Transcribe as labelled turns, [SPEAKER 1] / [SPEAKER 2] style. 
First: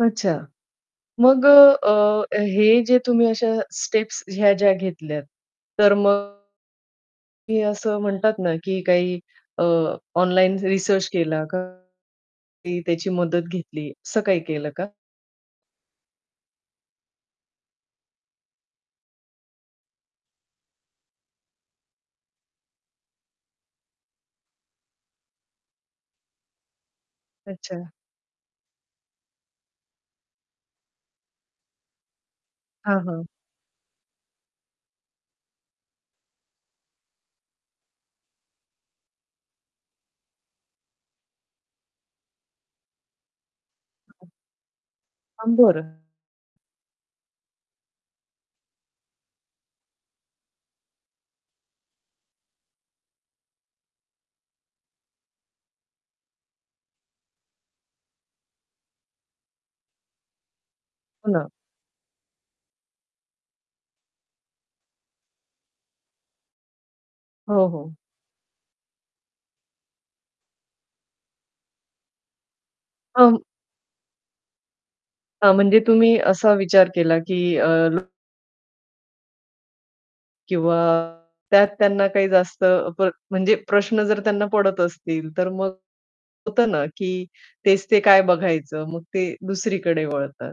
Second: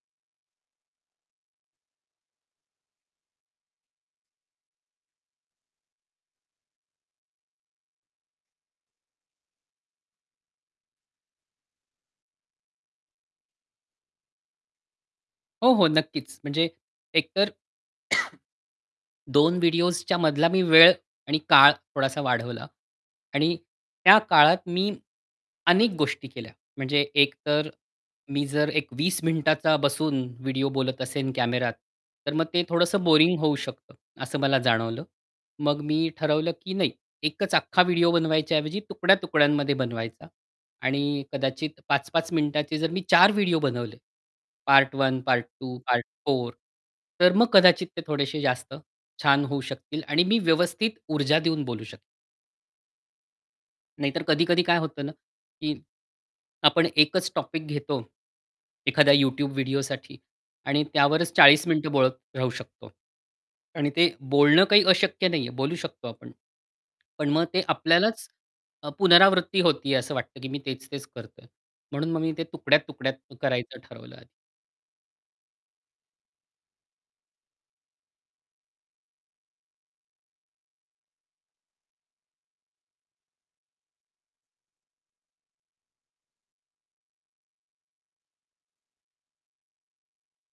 [SPEAKER 1] अच्छा मग अ, अ, हे जे तुम्ही अशा स्टेप्स ह्या ज्या घेतल्यात तर मग हे असं म्हणतात ना, की काही अ, ऑनलाइन रिसर्च केला का काही त्याची मदत घेतली, असं काही केलं का?
[SPEAKER 2] हो, हो, नक्कीच. म्हणजे एकतर 2 व्हिडिओसच्या मधला मी वेळ आणि काळ थोडासा वाढवला. आणि त्या काळात मी अनेक गोष्टी केल्या. म्हणजे एकतर
[SPEAKER 1] अच्छा.
[SPEAKER 2] मी जर एक 20 मिनिटाचा बसून व्हिडिओ बोलत असेन, कॅमेरात, तर मग ते
[SPEAKER 1] हां,
[SPEAKER 2] थोडंसं
[SPEAKER 1] हां.
[SPEAKER 2] बोरिंग होऊ शकतं, असं मला जाणवलं. मग मी ठरवलं, की नाही एकच अख्खा व्हिडिओ बनवायच्या ऐवजी तुकड्या-तुकड्यांमध्ये बनवायचा. आणि कदाचित 5-5 मिनिटाचे जर मी 4 व्हिडिओ बनवले.
[SPEAKER 1] हां, हां.
[SPEAKER 2] पार्ट 1, पार्ट
[SPEAKER 1] अं,
[SPEAKER 2] 2,
[SPEAKER 1] बरं.
[SPEAKER 2] पार्ट 4, तर मग कदाचित ते थोडेशे जास्त छान होऊ शकतील आणि मी व्यवस्थित ऊर्जा देऊन बोलू शक नाहीतर कधी-कधी काय होतं ना, की आपण एकच टॉपिक घेतो, एखाद्या YouTube व्हिडिओसाठी आणि
[SPEAKER 1] हो
[SPEAKER 2] त्यावरच
[SPEAKER 1] ना.
[SPEAKER 2] 40 मिनिटे बोलत राहू शकतो. आणि ते बोलणं काही अशक्य नाहीये, बोलू शकतो आपण, पण मग ते
[SPEAKER 1] हो, हो.
[SPEAKER 2] आपल्यालाच अ, पुनरावृत्ती होती असं वाटतं, की मी तेच-तेच करतोय. म्हणून मग मी ते तुकड्या-तुकड्यात ते
[SPEAKER 1] अं
[SPEAKER 2] करायचं ठरवलंय आ
[SPEAKER 1] हां, म्हणजे तुम्ही असा विचार केला, की अ, लो किंवा त्यात त्यांना काही जास्त प्र म्हणजे प्रश्न जर त्यांना पडत असतील, तर मग होतं ना, की तेच ते काय बघायचं? मग ते दुसरीकडे वळतात.